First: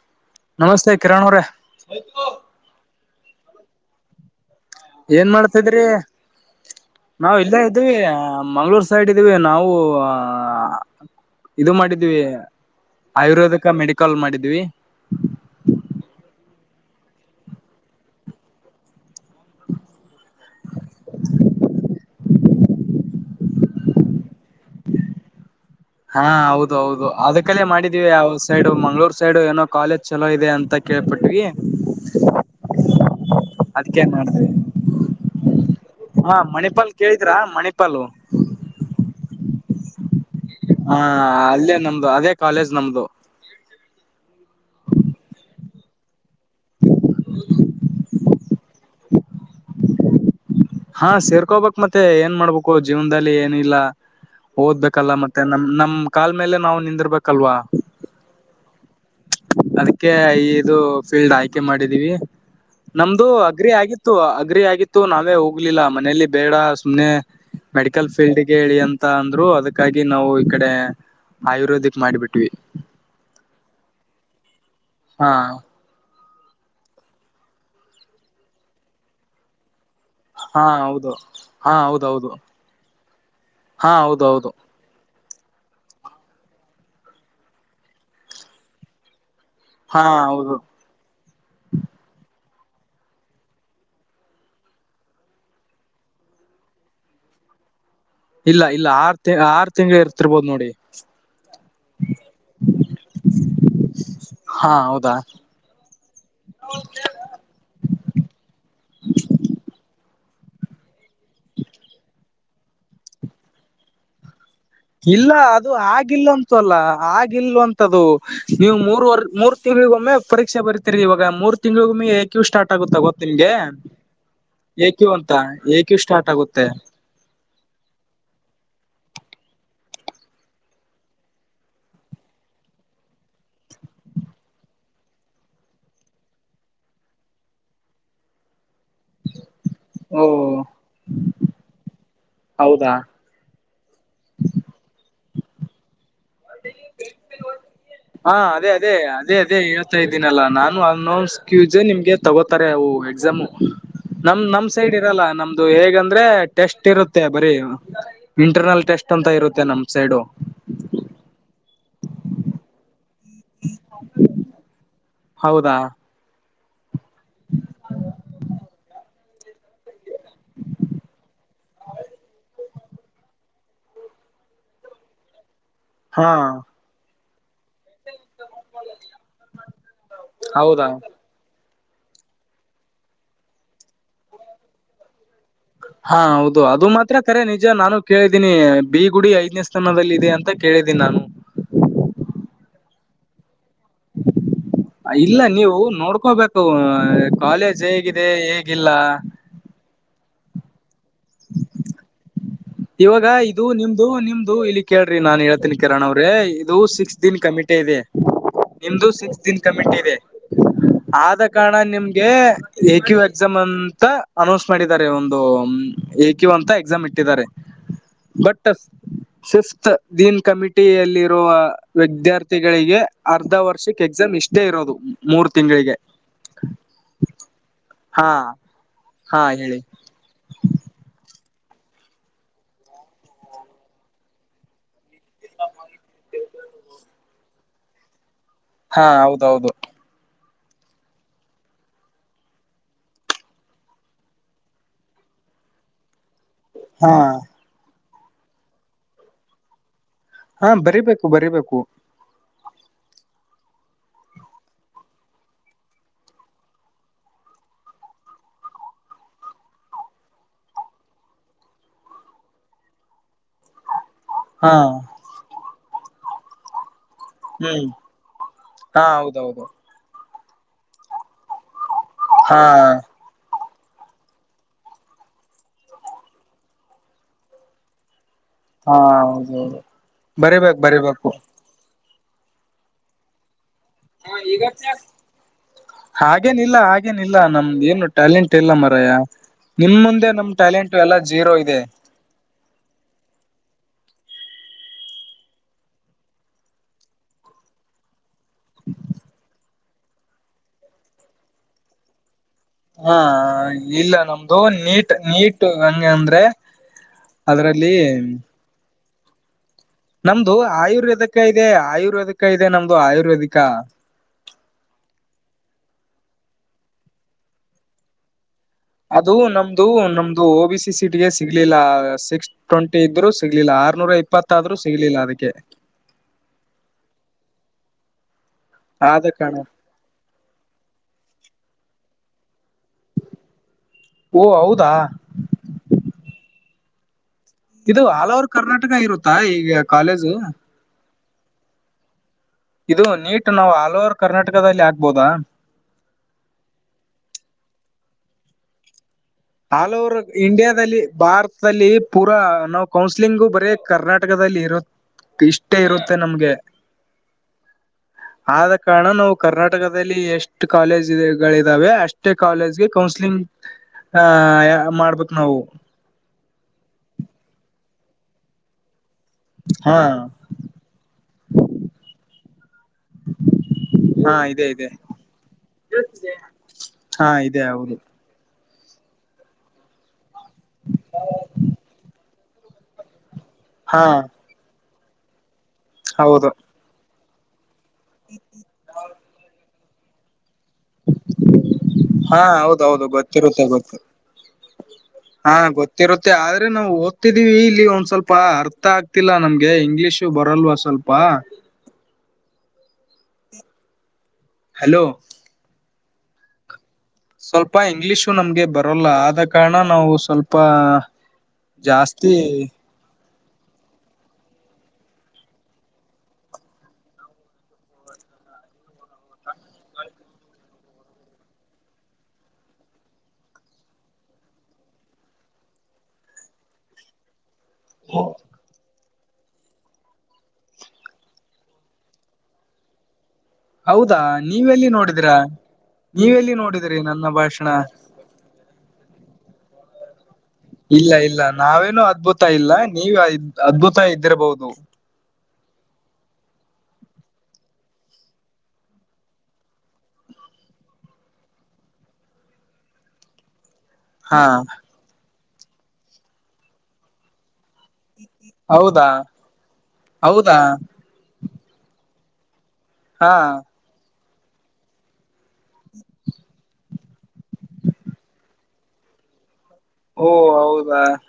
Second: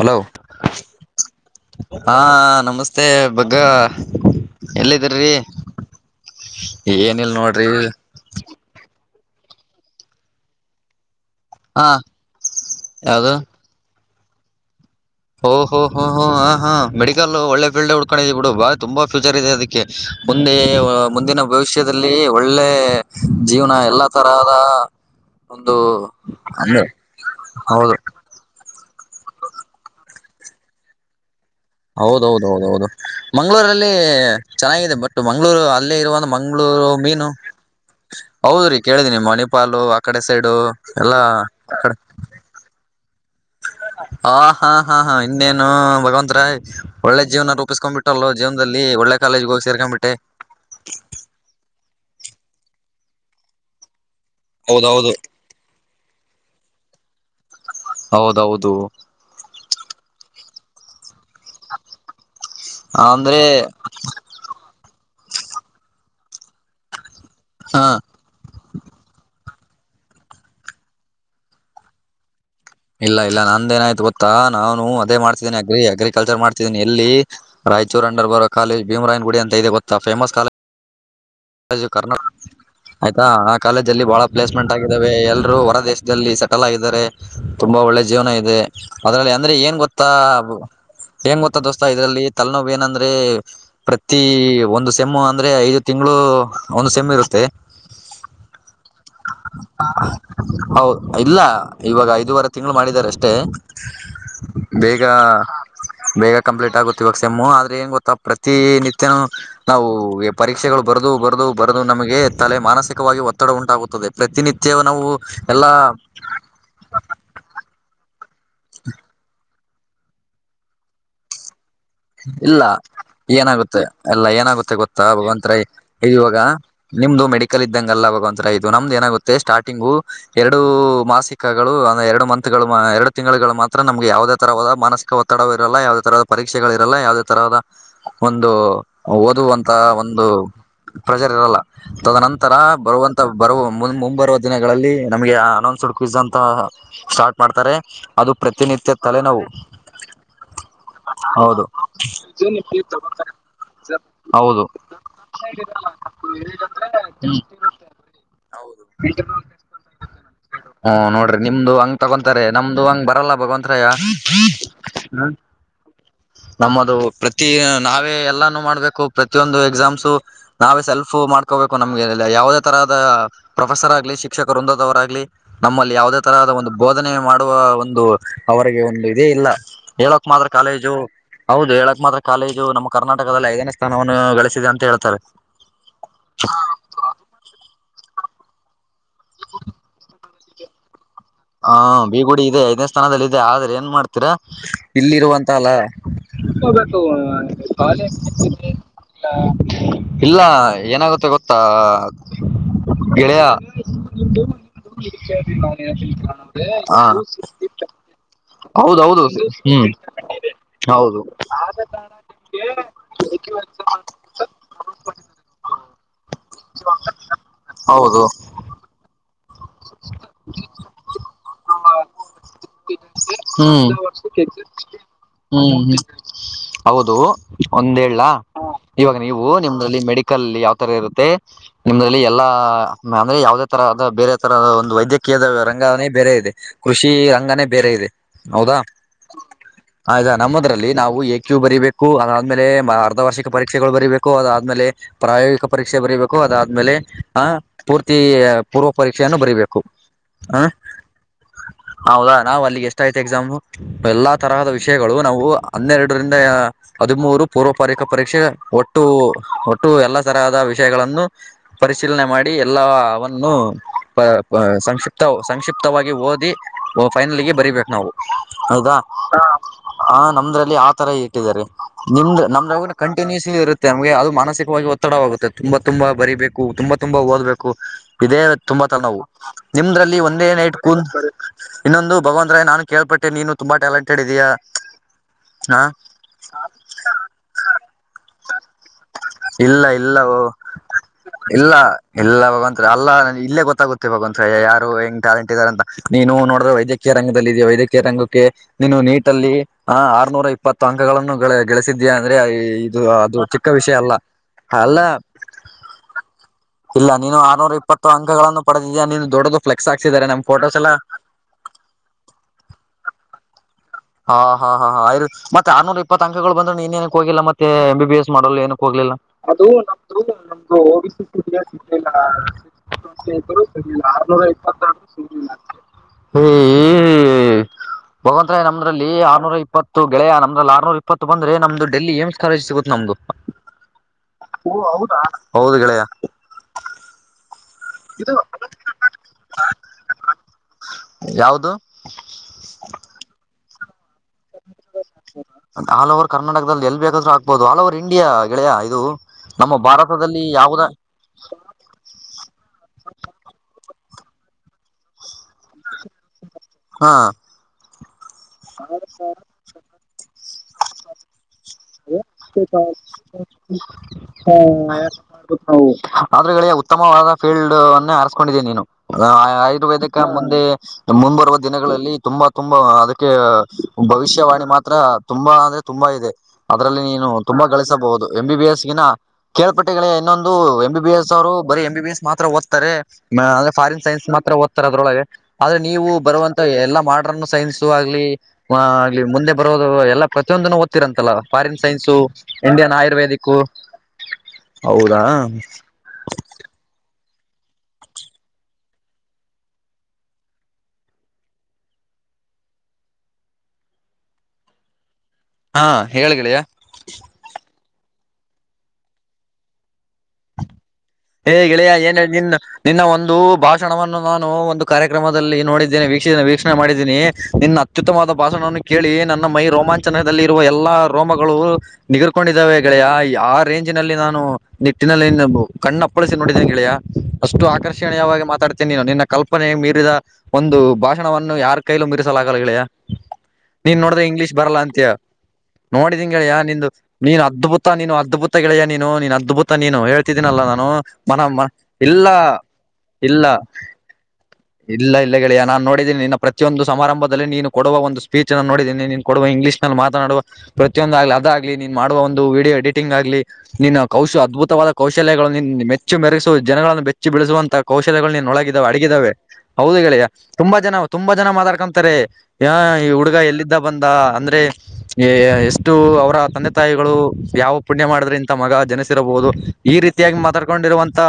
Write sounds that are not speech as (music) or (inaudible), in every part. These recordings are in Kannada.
ಹಲೋ ನಮಸ್ತೆ ಕಿರಣ್ ಅವ್ರ ಹಾ ನಮಸ್ತೆ ಬಗ್ಗ ಏನ್ ಎಲ್ಲಿದ್ರೀ ಮಾಡ್ತಿದ್ರಿ ಏನಿಲ್ ನಾವ ಇಲ್ಲೇ ನೋಡ್ರಿ ಇದ್ವಿ ಮಂಗ್ಗಳೂರ್ ಿದೀವಿ ನಾವು ಇದು ಹಾ ಮಾಡಿದೀವಿ ಯಾವ್ದು ಆಯುರ್ವೇದ ಈ ಮೆಡಿಕಲ್ ಮಾಡಿದ್ವಿ ಓಹ ಹಾ ಮಡಿಕಲ್ ಒಳ್ಳೆ ಫಲ್ಡ್ ಉುಕಿದ್ ಬಿಡು ಬಾ ತುಂಬ ಫ್ಯಚರ್ ಇದೆ ಅದಕ್ಕೆ ಮುಂದೆ ಮುಂದಿನ ಭವಿಷ್ಯದ ಲ್ಲಿ ಒಳ್ಳೆ ಜೀವನ ಎಲ್ಲಾ ತರದ ಒಂದು ಹಾ ಹೌದ ಹೌದು ಅದಕ್ಕಲ್ಲೇ ಹೌದು ಮಾಡಿದೀವಿ ಯಾವ ಸೈಡು ಮಂಗ್ಗಳೂರ್ ಸೈಡು ಏನೋ ಕಾಲೇಜ್ ಚಲೋ ಇದೆ ಅಂತ ಕೇಳ್ಪಿಟ್್ವಿ ಹೌದ ಹೌದ ಹೌದ ಹೌದು ಮಂಗ್ಗಳೂರಲ್ಲಿ ಅದ್ಕೇನ್ ಮಾಡಿದ್ವಿ ಚೆನ್ನಾಗಿದೆ ಬಟ್ ಮಂಗ್ಗಳೂರು ಅಲ್ಲಿೇ ಇರುವ ಮ ಮಂಗ್ಗಳೂರು ಮೀನು ಹಾಣ ಪಾಲೋ ಹೌದ್ರಿ ಕೇಳಿದೀನಿ ಮಣಿಪಾಲು ಆ ಕಡೆ ಸೈಡು ಹ ಅಲ್ಲೇ ಎಲ್ಲಾಡೆ ನಮ್ದು ಅದೇ ಕಾಲೇಜ್ ನಮದುು ಹ ಹಾ ಹಾ ಹಾ ಇನ್ನೇನು ಭಗವಂತತ್ ರ ಒಳ್ಳೆ ಜೀವನ ರೂಪಿಸ್ಕೊ್ಬಿಟ್ಟಲ್ಲೋ ಜೀವನದಲ್ಲಿ ಒಳ್ಳೆ ಕಾಲೇಜ್ ಹೋಗ್ ಸೇರ್ಕ್ಂಬಿಟ್ಟೆ ಹಾ ಸೇರ್ಕೋಬೇಕಕ್ ಮತ್ತೆ ಏನ್ ಮಾಡ್ಬೇಕು ಜೀವನದಲ್ಲಿ ಏನಿಲ್ಲ ಓದ್ಬೇಕಲ್ಲ ಹೌದೌದು ಮತ್ತೆ ಮತ್ತೆ ನಮ್ ನಮ್ ಕಾಲ್ ಮೇಲೆ ನಾವು ನಿಂದಿರ್ಬೇಕಲ್ವಾ ಹೌದೌದು ಅದಕ್ಕೆ ಇದು ಫೀಲ್ಡ್ ಆಯ್ಕೆ ಮಾಡಿದೀವಿ ನಮ್ದು ಅಂದ್ರೆ ಅಗ್ರಿ ಆಗಿತ್ತು ಅಗ್ರಿ ಆಗಿತ್ತು ನಾವೇ ಹೋಗ್ಲಿಲ್ಲ ಮನೇಲಿ ಬೇಡ ಸುಮ್ನೆ ಹ ಮೆಡಿಕಲ್ ಫೀಲ್ಡ್ಗೆ ಹೇಳಿ ಅಂತ ಅಂದ್ರು ಅದಕ್ಕಾಗಿ ನಾವು ಈ ಕಡೆ ಆಯುರ್ವೇದಿಕ್ ಮಾಡಿಬಿಟ್ವಿ ಇಲ್ಲ ಇಲ್ಲ ನಂದೇನ ಆಾಯ್ತು ಗೊತ್ತಾ ನಾನು ಅದೇ ಹಾ ಮಾಡ್ತಿದ್ದೇನೆ ಅಗ್ರಿಕಲ್ಚರ್ ಮಾಡ್ತಿದನಿ ಎಲ್ಲಿ ರಾಯಚೂರ್ ಅಂಡರ್ ಬರುವ ಕಾಲಜ್ ಭೀಮರಾಯನ್ ಗುಡಿ ಅಂತ ಇದೆ ಗೊಾ ಫೇಮಸ್ ಕಾಲೇಜ್ ಹಾ ಹೌದು ಹಾ ಕರ್ನಾ ಹೌದೌದು ಆಯ್ತಾ ಆ ಕಾಲೇಜ್ ಹಾ ಅಲ್ಲಿ ಬಹಳ ಹೌದೌದು ಪ್ಲೇಸ್ಮೆಂಟ್ ಾವ ಎಲ್ಲರೂ ಹೊರ ದೇಶದಲ್ಲಿ ಸೆಟಲ್ ಆಗಿದ್ದಾರೆ ತುಂಬಾ ಒಳ್ಳೆ ಜೀವನ ಇದೆ ಅದ್ರಲ್ಲಿ ಅಂದ್ರೆ ಏನ್ ಹಾ ಗೊತ್ತಾ ಹೌದು ಏನ್ ಗೊತ್ತಾ ದೋಸ್ತಾ ಇದ್ರಲ್ಲಿ ತಲೆನೋವು ಏನಂದ್ರೆ ಪ್ರತಿ ಒಂದು ಸೆಮ್ಮು ಅಂದ್ರೆ ಐದು ತಿಂಗಳು ಒಂದು ಸೆಮ್ಮು ಇರುತ್ತೆ ಇಲ್ಲ ಇಲ್ಲ ಆರ್ ಆರು ತಿಂಗಳು ಇರ್ತಿರ್ಬೋದು ನೋಡಿ ಹೌ ಇಲ್ಲ ಇವಾಗ ಐದು ವರ್ಷ ತಿಂಗಳು ಮಾಡಿದಿದ್ದಾರೆ ಅಷ್ಟೇ ಹಾ ಬೇಗ ಹೌದಾ ಬೇಗ ಕಂಪ್ಲೀಟ್ ಆಗುತ್ತೆ ಇವಾಗ ಮ್ಮ ಆದ್ರೆ ಏನ್ ಗೊತ್ತಾ ಪ್ರತಿಿನಿತ್ಯನುೂ ನಾವು ಪರೀ ಪಕ್ಷೆಗಳು ಬರೆದು ಬರೆದು ಬರೆದು ನಮಗೆ ತಲೆ ಮಾನಸಿಕವಾಗಿ ಒತ್ತಡ ಉಂಟಾಗುತ್ತದೆ ಪ್ರತಿನಿತ್ಯ ನಾವು ಎಲ್ಲಾ ಗೊಲ್ಲ ಆಗಿಲ್ವಂತ್ದು ನೀವು ಮೂರ್ವರ್ ಮೂರ್ ಇಿಗೊಮ್ಮೆ ಪರೀಕ್ಷೆ ಬರ್ತೀರಿ ಇವಾಗ ಮೂರ್ ತಿಂಳಿಗಮ ಾಕಿವ ಇಲ್ಲ ಸ್ಟಾರ್ಟ್ ಆಗುತ್ತಾ ಗೊತ್ತ ನಿಮ್ಗೆ ಏನಾಗುತ್ತೆ ಎಲ್ಲ ಏನಾಗುತ್ತೆ ಗೊತ್ತಾ ಏಕಿವ ಅಂತ ಭಗವಂತರ ಏಕಿವ ಸ್ಟಾರ್ಟ್ ಇವಾಗ ಆಗುತ್ತೆ ನಿಮ್ದು ಮೆಡಿಕಲ್ ಇದ್ದಂಗಲ್ಲ ಅವಗ ಒಂಂತರ ಇದು ನಮ್ದ್ ಏನಾಗುತ್ತೆ ಸ್ಟಾರ್ಟಿಂಗು ಎರಡು ಮಾಸಿಕಗಳು ಅಂದ ಎರಡು ಮಂತ್ ಗಳು ಎರಡು ತಿಂಗಳು ಮಾತ್ರ ನಮಗೆ ಯಾವುದೇ ತರದ ಮಾನಸಿಕ ಒತ್ತಡ ಇರಲ್ಲ ಯಾವುದೇರದ ಪರೀಕ್ಷೆ ರಲ್ಲ ಯಾವುದೇ ತರದ ಒಂದು ಓದುವ ಓ ಒಂದು ಪ್ರೆಜರ್ ಇರಲ್ಲ ತದ ನಂತರ ಹೌದಾ ಬರುವಂತ ಬರುವ ಮು ಮುಂಬರುವ ದಿನಗಳಲ್ಲಿ ನಮಗೆ ಅನೌನ್ಸ್ಡ್ ಕ ಅ ಸ್ಟಾರ್ಟ್ ಮಾಡ್ತಾರೆ ಅದು ಪ್ರತಿನಿತ್ಯ ತಲೆ ನಾವು ಆತಾ ಇದೀನಲ್ಲಾ ನಾನು ಅನ್ನೋಸ್ಕ್ಯೂಸ ನಿಮ್ಗೆ ತಗೋತಾರೆ ಅವು ಎಕ್ಸಾಮು ನಮ ಹೌದು ನಮ್ ಸೈಡ್ ಇರಲ್ಲ ನಮ್ದು ಹೇಗಂದ್ರೆ ಟೆಸ್ಟ್ ಇರುತ್ತೆ ಬರೀ ಹೌದು ಇಂಟರ್ನಲ್ ಟೆಸ್ಟ್ ಅಂತ ಇರುತ್ತೆ ನಮ್ ಸೈಡು ಹ್ಮ ನೋಡ್ರಿ ನಿಮ್ದು ಹಂಗ ತಗೊಂತಾರೆ ನಮ್ದು ಹಂಗ್ ಬರಲ್ಲ ಭಗವಂತ ರಾಯ ಹೌದಾ ನಮ್ಮದು ಪ್ರತಿ ನಾವೇ ಎಲ್ಲಾನು ಮಾಡ್ಬೇಕು ಪ್ರತಿಯೊಂದು ಎಕ್ಸಾಮ್ಸು ನಾವೇ ಸೆಲ್ಫ್ ಮಾಡ್ಕೋಬೇಕು ನಮ್ಗೆ ಯಾವುದೇ ತರಹದ ಪ್ರೊಫೆಸರ್ ಆಗ್ಲಿ ಶಿಕ್ಷಕರು ರಂದದವರಾಗ್ಲಿ ನಮ್ಮಲ್ಲಿ ಯಾವುದೇ ಹಾ ತರಹದ ಒಂದು ಬೋಧನೆ ಮಾಡುವ ಒಂದು ಅವರಿಗೆ ಒಂದು ಇದೇ ಇಲ್ಲ ಹೇಳಕ್ ಮಾತ್ರ ಕಾಲೇಜು ಹೌದಾ ಹೌದು ಹೇಳಕ್ ಮಾತ್ರ ಕಾಲೇಗು ನಮ್ಮ ಕರ್ಟಕದಲ್ಲಿ ಐದನೇ ಸ್ಥಾನವನ್ನು ಗಳಿಸಿದೆ ಅಂತ ಹೇಳ್ತಾರೆ ಹಾ ಹೌದು ಅದು ಮಾತ್ರ ಕರೆ ನಿಜ ನಾನು ಕೇಳಿದೀನಿ ಬಿ ಗುಡಿ ಐದನೇಷ್ಟ ದಲ್ಲಿ ಇದೆ ಅಂತ ಕೇಳಿದ್ದೀನಿ ನಾನು ಹಾ ಬಿ ಗುಡಿ ಇದೆಐದನೇ ಸ್ಥಾನದಲ್ಲಿ ಇದೆ ಆದ್ರೆ ಏನ್ ಮಾಡ್ತಾರೆ ರ ಇಲ್ಲ ಇಲ್ಲಿರುವಂತ ಅಲ್ಲ ನೀವು ನೋಡ್ಕೋಬೇಕು ಕಾಲೇಜ್ ಹೇಗಿದೆ ಹೇಗಿಲ್ಲ ಇಲ್ಲ ಏನಾಗುತ್ತೆ ಗೊತ್ತಾ ಇವಾಗ ಗೆಳೆಯ ಇದು ನಿಮ್ದು ನಿಮ್ದು ಇಲ್ಲಿ ಕೇಳ್ರಿ ನಾನ್ ಹೇಳ್ತೀನಿ ಕಿರಣ್ ಅವ್ರೆ ಇದು ಹಾ ಸಿಕ್ಸ್ ದಿನ್ ಕಮಿಟೆ ಇದೆ ನಿಮ್ದು ಹೌದೌದು ಸಿಕ್ಸ್ ದನ್ ಹ್ಮ್ ಕಮಿಟಿ ಇದೆ ಹೌದು ಆದ ಕಾರಣ ನಿಮ್ಗೆ ಎಕ್ಯು ಎಕ್ಸಾಮ್ ಅಂತ ಅನೌನ್ಸ್ ಮಾಡಿದ್ದಾರೆ ಒಂದು ಏಕಿವ ಅಂತ ಎಕ್ಸಾಮ್ ಇಟ್ಟಿದ್ದಾರೆ ಹೌದು ಬಟ್ ಫಿಫ್ತ್ ದೀನ್ ಕಮಿಟಿಯಲ್ಲಿರುವ ವಿದ್ಯಾರ್ಥಿಗಳಿಗೆ ಅರ್ಧ ಹ್ಮ್ ಹ್ಮ್ ವರ್ಷಕ್ಕೆ ಎಕ್ಸಾಮ್ ಇಷ್ಟೇ ಇರೋದು ಮೂರ್ ಹ್ಮ್ ತಿಂಗಳಿಗೆ ಹೌದು ಒಂದ ಹಾ ಇವಾಗ ಹಾ ನೀವು ಹೇಳಿ ನಿಮ್ದಲ್ಲಿ ಮೆಡಿಕ ಕಲ್ಲಿ ಯಾವ್ ತರ ಇರುತ್ತೆ ನಿಮ್ದಲ್ಲಿ ಎಲ್ಲಾ ಅಂದ್ರೆ ಯಾವವುದೇ ತರ ಬೇರೆ ಒಂದು ವೈದ್ಯಕೀಯ ರಂಗನೇ ಬೇರೆ ಇದೆ ಕೃಷಿ ರಂಗನೇ ಬೇರೆ ಇದೆ ಹೌದಾ ಹಾ ಹೌದೌದು ಆಯ್ತಾ ನಮ್ಮದ್ರಲ್ಲಿ ನಾವು ಎ ಕ್ಯು ಬರಿಬೇಕು ಅದಾದ್ಮೇಲೆ ಅರ್ಧ ವಾರ್ಷಿಕ ಪರೀಕ್ಷೆಗಳು ಬರಿೀಬೇಕು ಅದಾದ್ಮೇಲೆ ಪ್ರಾಯೋಗಿಕ ಪರೀಕ್ಷೆ ಬರೀಬೇಕು ಅದಾದ್ಮೇಲೆ ಹಾ ಆಹ ಪೂರ್ತಿ ಪೂರ್ವ ಪರೀಕ್ಷೆಯನ್ನು ಬರಿೀಬೇಕು ಹಾ ಬರಿಬೇಕು ಬರೀಬೇಕು ಹೌದಾ ನಾವ್ ಅಲ್ಲಿಗೆ ಎಷ್ಟ ಯ್ತ ಎಕ್ಸಾಮು ಎಲ್ಲಾ ತರಹದ ವಿಷಯಗಳು ನಾವು ಹನ್ನೆರಡರಿಂದ ಹದಿಮೂರು ಪೂರ್ವ ಪರೀಕ ಪರೀಕ್ಷೆ ಒಟ್ಟು ಒಟ್ಟು ಎಲ್ಲಾ ತರಹದ ವಿಷಯಗಳನ್ನು ಪರಿಶೀಲನೆ ಮಾಡಿ ಎಲ್ಲ ಅವವನ್ನು ಹಾ ಸಂಕ್ಷಿಪ್ತ ಸಂಕ್ಷಿಪ್ತವಾಗಿ ಓದಿ ಫೈನಲ್ಗೆ ಹ್ಮ್ ಬರಿಬೇಕು ನಾವು ಹೌದಾ ಹಾ ಹೌದೌದು ಹ ನಮ್ದ್ರಲ್ಲಿ ಆ ತರ ಇಟ್ಟಿದ್ದಾರೆ ನಿಮ್ದ್ ಹಾ ನಮ್ದಂ ಂಟನ್ೂಸ್ಲಿ ಇರುತ್ತೆ ನಮಗೆ ಅದು ಮಾನಸಿಕವಾಗಿ ಒತ್ತಡವಾಗುತ್ತೆ ತುಂಬಾ ತುಂಬಾ ಬರಿಬೇಕು ತುಂಬಾ ತುಂಬಾ ಓದ್ಬೇಕು ಇದೇ ತುಂಬಾ ಹಾ ತರ ನಾವು ಹೌದೌದು ನಿಮ್ದ್ರಲ್ಲಿ ಒಂದೇ ನೈಟ್ ಬರಿಬೇಕು ಕೂ ಬರಿಬೇಕು ಇನ್ನೊಂದು ಭಗವಂತ ರ್ ನಾನು ಕೇಳ್ಪಟ್ಟೆ ನೀನು ತುಂಬಾ ಟಾಲೆಂಟ್ ಹಾ ಈಗತ್ತ ಹಾಗೇನ ಇಿಲ್ಲ ಹಾಗೇನ ಇಿಲ್ಲ ನಮ್ದ ಏನು ಟ್ಯಾಲೆಂಟ್ ಇಲ್ಲ ಮರಯ ಇಲ್ಲ ನಿಮ ಮುಂದೆ ಇಲ್ಲ ನಮ ಟ್ಯಾಲೆಂಟ್ ಎಲ್ಲ ಜೀರೋ ಇಲ್ಲ ಇದೆ ಇಲ್ಲ ಭಗವಂತತ್ ಅಲ್ಲ ಇಲ್ಲೇ ಗೊತ್ತಾಗುತ್ತೆ ಭಗವಂತತ್ ಯಾರು ಹೆಂಗ್ ಟಾಲೆಂಟ್ ಇದಾರ ಅಂತ ನೀ ನೋಡ್ರೆ ವೈದ್ಯಕ ಕೆರಂಗದಲ್ಲಿ ಇದೆಯ ವೈದ್ಯಕ್ಯರ ರಂಗಕ್ಕೆ ನೀನು ನೀಟಲ್ಲಿ ಆ ಆರ್ನೂರ ಇಪ್ಪತ್ತು ಅಂಕಗಳನ್ನು ಗೆಗಳಿಸಿದ್ದಯಾ ಅಂದ್ರೆ ಇದು ಹಾ ಅದು ಚಿಕ್ಕ ವಿಷಯ ಅಲ್ಲ ಇಲ್ಲ ನಮ್ದು ಅಲ್ಲ ನೀಟ್ ನೀಟ್ ಹಂಗ ಅಂದ್ರೆ ಇಲ್ಲ ನೀನು ಆರ್ನೂರ ಅದ್ರಲ್ಲಿ ಇಪ್ಪತ್ತು ಅಂಕಗಳನ್ನು ಪಡೆದಿದ್ಯಾಯ ನೀನು ದೊಡ್ಡದು ್ಲೆಕ್ಸ್ ಹಾಕ್ಿದಿದ್ದಾರೆ ನಮ್ಮ ನಮ್ದು ಫೋಟೋಸ್ ಎಲ್ಲ ಆಯುರ್ವೇದಕ ಇದೆ ಆಯುರ್ವೇದಿಕ ಇದೆ ನಮ್ದು ಆಯುರ್ವೇದಿಕ ಹಾ ಹಾ ಹಾ ಹಾ ಆರಿ ಮತ್ತೆ ಆರ್ನೂರ್ ಇಪ್ಪತ್ ಅಂಕಗಳು ಬಂದ್ರೆ ನೀನ್ೇಏನಕ್ ಹೋಗಿಲ್ಲ ಮತ್ತ ಎ ಬಿ ಎಸ್ ಮಾಡಲ್ ಏನ ಅದು ನಮ್ದು ನಮ್ದು ಓ ಬಿ ಸಿ ಸಿೀಟ್ಗೆ ಸಿಗ್ಲಿಲ್ಲ ಸಿಕ್ಸ್ ಟ್ವೆಂಟಿ ಇದ್ರು ಸಿಗ್ಲಿಲ್ಲ ಆರ್ನೂರ ಇಪ್ಪತ್ತಾದ್ರೂ ಸಿಗ್ಲಿಲ್ಲ ಅದಕ್ಕೆ ಭಗವಂತರಾಯ್ ನಮ್ರಲ್ಲಿ ಆದ ಆರ್ನೂರ ಕಾರಣ ಇಪ್ಪತ್ತು ಗೆಳ ನ್ದಲ್ಲಿ ಆರ್ನೂರ್ ಇಪ್ಪತ್ತು ಬಂದ್ರೆ ನಮ್ದುಡೆಲ್ಲಿ ಏ್ಸ್ಾಲಜ ಸಿಗುತ್ತ ನಮ್ದು ಓ ಹೌದಾ ದ ಹೌದು ಗೆಳೆಯ ಇದು ಆಲ್ ಓವರ್ ಕರ್ನಾಟಕ ಇರುತ್ತಾ ಈಗ ಕಾಲೇಜು ಯಾವದು ಇದು ನೀಟ್ ನಾವು ಆಲ್ ಓವರ್ ಕರ್ನಾಟಕದಲ್ಲಿ ಆಗ್ಬಹದಾ ಆಲ್ ಓವರ್ ಕರ್ನಾಟಕದಲ್ಲಿ ಎಲ್ಲಿ ಬೇಕಾದ್ರೂ ಆಗ್ಬಹುದು ಆಲ್ ಓವರ್ ಇಂಡಿಯಾ ಳೆಯಾ ಇದು ನಮ್ಮ ಆಲ್ ಓವರ್ ಭಾರತದಲ್ಲಿ ಯಾವುದ ಇಂಡಿಯಾದಲ್ಲಿ ಭಾರತದಲ್ಲಿ ಪೂರಾ ನಾವವು ಕೌನ್ಸಲಿಂಗು ಬರೀ ಕರ್ನಾಟಕದಲ್ಲಿ ಇರ ಇಷ್ಟೇ ಇರುತ್ತೆ ನಮ್ಗೆ ಹಾ ಹಾ ಆದ ಕಾರಣ ನಾವು ಕರ್ನಾಟಕದಲ್ಲಿ ಎಷ್ಟು ಕಾಲೇಜ್ಗಳಿದಾವೆ ಅಷ್ಟೇ ಕಾಲೇಜ್ಗೆ ಕೌನ್ಸ್ಲಿಂಗ್ ಹ ನ ಆದ್ರೂ ಉತ್ತಮವಾದ ಫೀಲ್ಡ್ ಅನ್ನ ಹರಸ್ಕೊಂಡಿದ್ದಿ ನೀನು ಹಾ ಆಯುರ್ವೇದಿಕ ಮುಂದೆ ಮುಂದರುವ ದಿನಗಳಲ್ಲಿ ತುಂಬಾ ತುಂಬಾ ಅದಕ್ಕೆ ಹಾ ಭವಿಷ್ಯವಾಣಿ ಇದೆ ಇದೆ ಮಾತ್ರ ತುಂಬಾ ಅಂದ್ರೆ ತುಂಬಾ ಇದೆ ಅದ್ರಲ್ಲಿ ನೀನು ಹಾ ಇದೆ ತುಂಬಾ ಹೌದು ಗಳಿಸಬಹುದು ಎಂಬ ಬಿ ಬಿ ಎಸ್ ಗಿನ ಕೇಳ್ಪಟ್ಟೆಗಳ ಇನ್ನೊಂದು ಎಂ ಬಿ ಬಿ ಎಸ್ ಅವರು ಬರೀ ಎಂಬ ಬಿ ಬಿ ಎಸ್ ಮಾತ್ರ ಓದ್ತಾರೆ ಫಾರಿನ್ ಹಾ ಸೈನ್ಸ್ ಮಾತ್ರ ಓದ್ತಾರೆ ಅದ್ರೊಳಗೆ ಆದ್ರೆ ನೀವು ಹೌದು ಬರುವಂತ ಎಲ್ಲಾ ಮಾಡರ್ನ್ ಸೈನ್ಸ್ ಆಲಿ ಆಗ್ಲಿ ಮುಂದೆ ಬರೋದು ಎಲ್ಲಾ ಪ್ರತಿಯೊಂದನ್ನು ರಂತಲ್ಲ ಫಾರಿನ್ ಸೈನ್ಸು ಹಾ ಇಂಡಿಯನ್ ಹೌದೌದು ಆಯುರ್ವೇದಿಕ್ ಗೊತ್ತಿರುತ್ತೆ ಗೊತ್ತು ಹೌದಾ ಹಾ ಗೊತ್ತಿರುತ್ತೆ ಆದ್ರೆ ನಾವು ಓದ್ತಿದೀವಿ ಇಲ್ಲಿ ಒಂದ್ ಸ್ವಲ್ಪ ಅರ್ಥ ಆಗ್ತಿಲ್ಲ ನಮ್ಗೆ ಇಂಗ್ಲಲಿಷು ಬರಲ್ವ ಸ್ವಲ್ಪ ಪ್ಪಾ ಹಲೋ ಹಾ ಹೇಳಳ್ಗೆಯ ಸ್ವಲ್ಪ ಇಂಗ್ಲಿೀಷು ನಮ್ಗೆ ಬರೋಲ್ಲ ಆದ ಕಾರಣ ನಾವು ಸ್ವಲ್ಪ ಹೇಗೆಳಿಯ ಏನ್ ಜಾಸ್ತಿ ನಿನ್ ನಿನ್ನ ಒಂದು ಭಾಷಣವನ್ನು ನಾನು ಒಂದು ಕಾರ್ಯಕ್ರಮದಲ್ಲಿ ನೋಡಿದ್ದೇನೆ ವೀಕ್ಷ ವೀಕ್ಷಣೆ ಮಾಡಿದ್ದೀನಿ ನಿನ್ನ ಅತ್ಯುತ್ತವಾದ ಭಾಷಣವನ್ನು ಕೇಳಿ ನನ್ನ ಮೈ ರೋಮಾಂಚನದಲ್ಲಿ ಇರುವ ಎಲ್ಲಾ ರೋಮಗಳು ನಿಗರ್ಕೊಂಡಿದ್ದಾವೆ ಗಳೆಯಾ ಆ ರೇಂಜ್ಿನಲ್ಲಿ ನಾನು ನಿಟ್ಟಿನಲ್ಲಿ ಕಣ್ಣ ಅಪ್ಪಳಿಸಿ ನೋಿದ್ದೀನಿ ಕಳಿಯಾ ಅಷ್ಟು ಆಕರ್ಷಣೀಯವಾಗಿ ಮಾತಾಡ್ತೀನಿ ನೀನು ನಿನ್ನ ಕಲ್ಪನೆ ಮೀರಿದ ಒಂದು ಭಾಷಣವನ್ನು ಯಾರ ಕೈಲು ಮೀರಿಸಲಾಗಲ್ಲ ಹೇಳೆಯಾ ನೀನ್ ಹೌದಾ ನೋಡ್ದ್ರೆ ಇಂಗ್ಲಲಿಷ್ ಬರಲ್ಲ ನೀವೆಲ್ಲಿ ಅಂತತ್ಯ ನೋಡಿದಿರಾ ನೋಡಿದಿಂಗೆ ನೀವೆಲ್ಲಿ ನಿ ನೋಡಿದ್ರಿ ನನ್ನ ನೀನು ಭಾಷಣ ಅದ್ಭುತ ನೀನು ಅದ್ಭುತ ಗೆೆಯ ನೀನು ನೀನು ಅದ್ಭುತ ನೀನು ಹೇತಿದೀನಲ್ಲಾನು ಇಲ್ಲ ಇಲ್ಲ ನಾವೇನು ಅದ್ಭುತ ಇಲ್ಲ ನೀವ್ ಇಲ್ಲ ಅದ್ಭುತ ಇದ್ದಿರಬಹುದು ಇಲ್ಲ ಇಲ್ಲ ಳೆಯಾ ನಾನು ನೋಡಿದ್ದನಿನ್ನ ಪ್ರತಿಯೊಂದು ಸಮಾರಂಭದಲ್ಲಿ ನೀನು ಕೊಡುವ ಒಂದು ಸ್ಪೀಚ್ ನೋಡಿದ್ದೀನಿ ನೀನು ಕೊಡುವ ಇಂಗ್ಲೀಷ್ ನ ಮಾತನಾಡುವ ಪ್ರತಿಯೊಂದ ಆಗ್ಲಿ ಅದಾಗ್ಲಿ ನೀನ್ ಮಾಡುವ ಒಂದು ವೀಡಿಯೋ ಎಡಿಟಿಂಗ್ ಆಗ್ಲಿ ನಿನ್ನ ಕೌಶ ಹಾ ಅದ್ಭುತವಾದ ಕೌಶಲ್ಯಗಳನ್ನು ಮೆಚ್ಚು ಮೆರೆಸುವ ಜನಗಳನ್ನು ಬೆೆಚ್ಚು ಬೆಳೆಸುವಂತ ಕೌಶಲ್ಯಗಳ ನಿನೊಳಗಿದಾವೆ ಹೌದಾ ಅಡಗಿದಾವೆ ಹೌದು ಹೇಳೆಯಾ ಹೌದಾ ತುಂಬಾ ಜನ ತುಂಬಾ ಜನ ಮಾತಾಡ್ಕೊಂತಾರೆ ಈ ಹಾ ಹುಡುಗ ಎಲ್ಲಿದ್ದ ಬಂದ ಅಂದ್ರೆ ಎಷ್ಟು ಅವರ ತಂದೆ ತಾಯಿಗಳು ಯಾವ ಪುಣ್ಯ ಮಾಡಿದ್ರೆ ಇಥ ಮಗ ಜನಸಿರಬಹುದು ಈ ಓ ರೀತಿಯಾಗಿ ಹೌದಾ ಮಾತಾಡ್ಕೊಂಡಿರುವಂತ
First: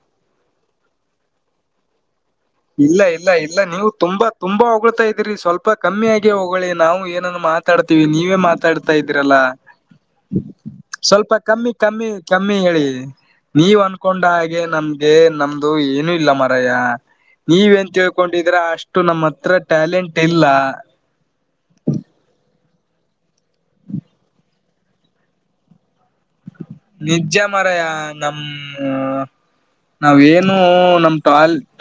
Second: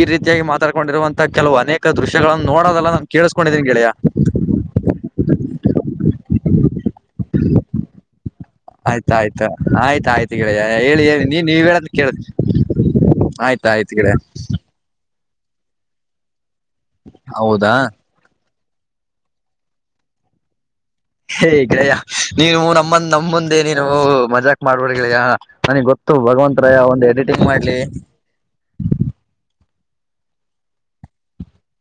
ಈ ರೀತಿಯಾಗಿ ಮಾತಾಡ್ಕೊಂಡಿರುವಂತ ಕೆಲವು ಅನೇಕ ದೃಶ್ಯಗಳಗಳನ್ನು ನೋಡೋದೆಲ್ಲ ಇಲ್ಲ ನಾನ್ ಇಲ್ಲ ಇಲ್ಲ ಕೇಳಿಸ್ಕೊಂಡಿದೀನ ನೀವು ಗೆಳೆಯಾ ತುಂಬಾ ತುಂಬಾ ಹೊಗಳಳ್ತಾ ಇದೀರಿ ಸ್ವಲ್ಪ ಕಮ್ಮಿ ಆಗ ಹೋಗಳಿ ನಾವು ಏನನ್ನು ಮಾತಾಡ್ತಿೀವಿ ನೀವೇ ಮಾ ಆಯ್ತಾಯಯ್ತು ಆಯ್ತ ಆಯ್ತು ಕೇಳ ಹೇಳಿ ಹೇಳಿ ಸ್ವಲ್ಪ ನೀನ್ ನೀವ ಕಮ್ಮಿ ಹೇಳದ ಕಮ್ಮಿ ಕೇಳ ಕಮ್ಮಿ ಆಯ್ತ ಆಯ್ತ್ ಗಡೆ ಹಾಗಗೆ ನಮ್ಗೆ ನಮ್ದು ಏನು ಇಲ್ಲ ಮರಯ್ಯ ನೀವ ಹೌದಾ ನ್ ತಿೇಳ್ಕೊಂಡಿದ್ರ ಅಷ್ಟು ನಮ್ಮ ಹತ್ರ ಟ್ಯಾಲೆಂಟ್ ಇಲ್ಲ ಹೇ ಗಯ ನೀನು ನಮ್ಮಂದ ನಮ್ಮ ಮುಂದೆ ನೀನು ಮಜಾಕ್ ಮಾಡ್ಬೇಡ್ ಗ್ರಯ ನನಗ್ ಗೊತ್ತ ಇ ಭಗವಂತತ್ ರಾಯ ಒಂದು್ ಎಡಿಟಿಂಗ್ ಮಾಡ್ಲಿ ನಮ್ಮ್ ನಾವ ಏನು ನಮ ಟ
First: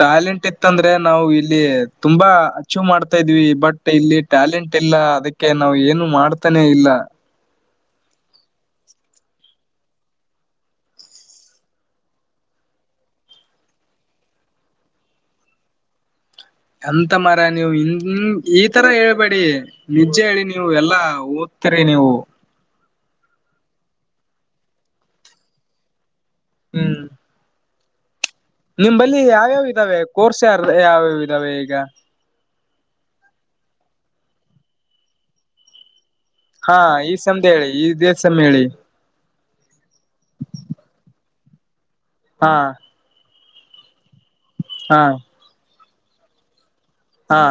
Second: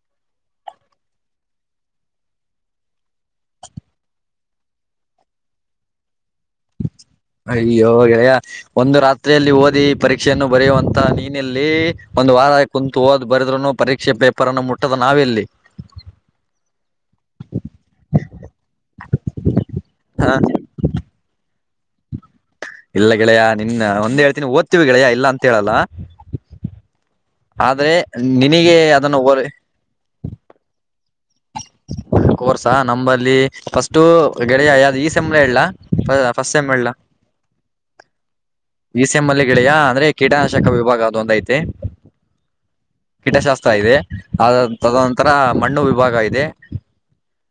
ಟ್ಯಾಲೆಂಟ್ ಇತ್ತಂದ್ರೆ ನಾವು ಇಲ್ಲಿ ತುಂಬಾ ಹೆಚ್ಚು ಮಾಡ್ತಾ ಇದ್ವಿ ಬಟ್ ಇಲ್ಲಿ ಟ್ಯಾಲೆಂಟ್ ಇಲ್ಲ ಅದಕ್ಕೆ ನಾವ್ ಏನು ಮಾಡ್ತಾನೆ ಇಲ್ಲ ಅಯ್ಯ ಹೋಗ ಒಂದು ರಾತ್ರಿಯಲ್ಲಿ ಓದಿ ಪರೀಕ್ಷೆಯನ್ನು ಬರೆಯುವಂತ ನೀನಲ್ಲಿ ಒಂದು ವಾರ ಕುಂತು ಹೋದ್ ಬರದ್ರುನು ಪರೀಕ್ಷೆ ಪೇಪರ್ ಅನ್ನು ಮುಟ್ಟದ ನಾವ್ ಎಲ್ಲಿ ಹ ಎಂತ ಮರ ನೀವು್ ಹ ಈ ತರ ಹೇಳ್ಬೇಡಿ ನಿಜೆ ಹ ಹೇಳಿ ನೀವು ಎಲ್ಲಾ ದ ಇರೆ ನೀವು ಇಲ್ಲ ಗೆಳೆಯ ನಿನ್ನ ಒಂದ್ ಹೇಳ್ತಿನಿ ಓದ್ತೀವಿ ಗೆಳೆಯ ಇಲ್ಲ ಅಂತ ಹೇಳಲ್ಲ ಹ್ಮ್ ಆದ್ರೆ ನಿನಗೆ ನಿಮ ಅದನ್ನು ಬಲ್ಲಿ ಓರ್ ಯಾವ್ಯಾವ ಇದ್ದಾವೆ ಕೋರ್ಸ್ ಯಾರ ಯಾವ್ಯಾವ್ ಇದಾವೆ ಈಗ ಕೋರ್ಸಾ ನಂಬಲ್ಲಿ ಫಸ್ಟು ಗೆಡೆಯ ಯ್ದು ಈ ಸೆಂಬಳ ಎಲ್ಲಾ ಫಸ್ ಹಾ ಈ ಸಧ ಹೇಳಿ ಈ ದೇಸ ಹೇಳಿ ಈಸ ಎಂಮ್ಮಲ್ಲಿ ಗೆಳೆಯಾ ಅಂದ್ರೆ ಕೀಟನಾಶಕ ವಿಭಾಗ ಅದು ಒಂದು ಐತೆ ಹಾ ಕೀಟಶಾಸ್ತ್ರ ಇದೆ ಅ ಹಾ ತದನಂತರ ಮಣ್ಣು ವಿಭಾಗ ಇದೆ ಹಾ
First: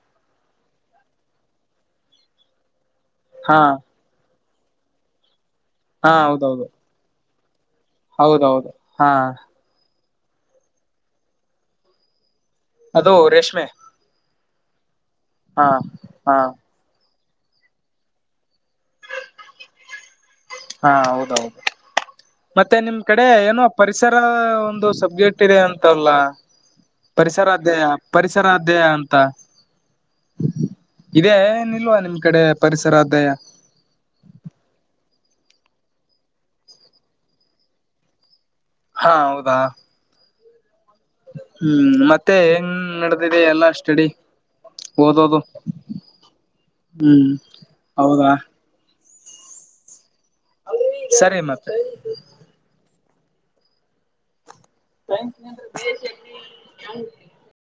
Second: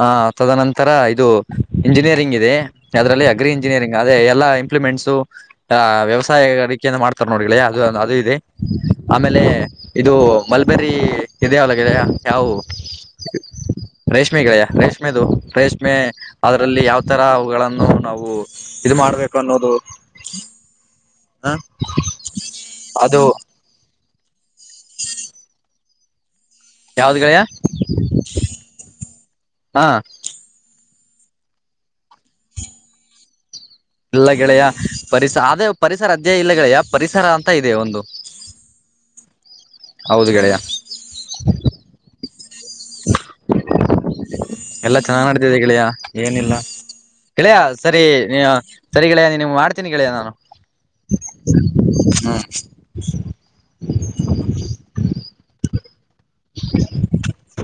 ಹ ತದನಂತರ ಇದು ಇಂಜಿನಿಯರಿಂಗ್ ಇದೆ ಅದರಲ್ಲಿ ಅಗ್ರಿ ಹಾ ಇಂಜಿನಿಯರಿಂಗ್ ಅದೇ ಎಲ್ಲಾ ಇಂಪ್ಲಿಮೆಂಟ್ಸು ಹಾ ಹೌದೌದು ವ್ಯವಸಾಯೆಯ ಮಾಡ ನೋಡ್ಗಳೆ ಅದು ಅದು ಇದೆ ಹೌದೌದು ಹಾ ಆಮೇಲೆ ಇದು ಮಲ್ಬೇರಿ ಎದೆ ಒಲಗಿದೆ ಯಾವವು ಅದು ರೇಷ್ಮೆ ರೇಷ್ಮೆಗಳೆಯ ರೇಷ್ಮೆದು ಹಾ ರೇಷ್ಮೆ ಹಾ ಅದರಲ್ಲಿ ಯಾವ ಈ ತರ ಅವುಗಳನ್ನು ನಾವು ಇದು ಮಾಡ್ಬೇಕು ಅನ್ನೋದು ಹಾ ಹೌದೌದು ಹ ಮತ್ತೆ ನಿಮ್ ಅದು ಕಡೆ ಏನು ಪರಿಸರ ೊಂದು ಸಬ್ಜೆಕ್ಟ್ ಇದೆ ಅಂತಲ್ಲ ಯಾವ್ದ್ ಗೆಳೆಯ ಪರಿಸರಧ್ಯಯ ಪರಿಸರ ಅಧ್ಯಯ ಅಂತ ಹಾ ಇದೇ ಏನಿಲ್ವಾ ನಿಮ್ ಕಡೆ ಪರಿಸರಧ್ಯಾಯ ಇಲ್ಲ ಗೆಳೆಯ ಪರಿಸ ಆದೇ ಪರಿಸರ ಅಧ್ಯಾಯ ಇಲ್ಲ ಗೆಳೆಯ ಪರಿಸರ ಅಂತ ಇದೆ ಒಂದು ಹಾ ಹೌದಾ ಹೌದು ಕಡೆಯ ಹ್ಮ್ ಮತ್ತೆ ಹೆಂಗ ನಡೆದಿದೆ ಎಲ್ಲಾ ಸ್ಟಡಿ ಎಲ್ಲಾ ಚೆನ್ನಾಗ್ ಓದೋದು ನಡತಿದೆ ಕೆಿಳಿಯ ಏನಿಲ್ಲ ಹ್ಮ್ ಕೆಿಳೆಯ ಸರಿ ಹೌದಾ ನೀ ಸರಿ ಕಳಿಯ ನೀ ನಿಮ್ಗೆ ಮಾಡ್ತೀನಿ ಕಳಿಯ ನಾನು ಸರಿ ಮತ್ತೆ ಹ್ಮ್ (inaudible) (inaudible) ೆಂ ಹ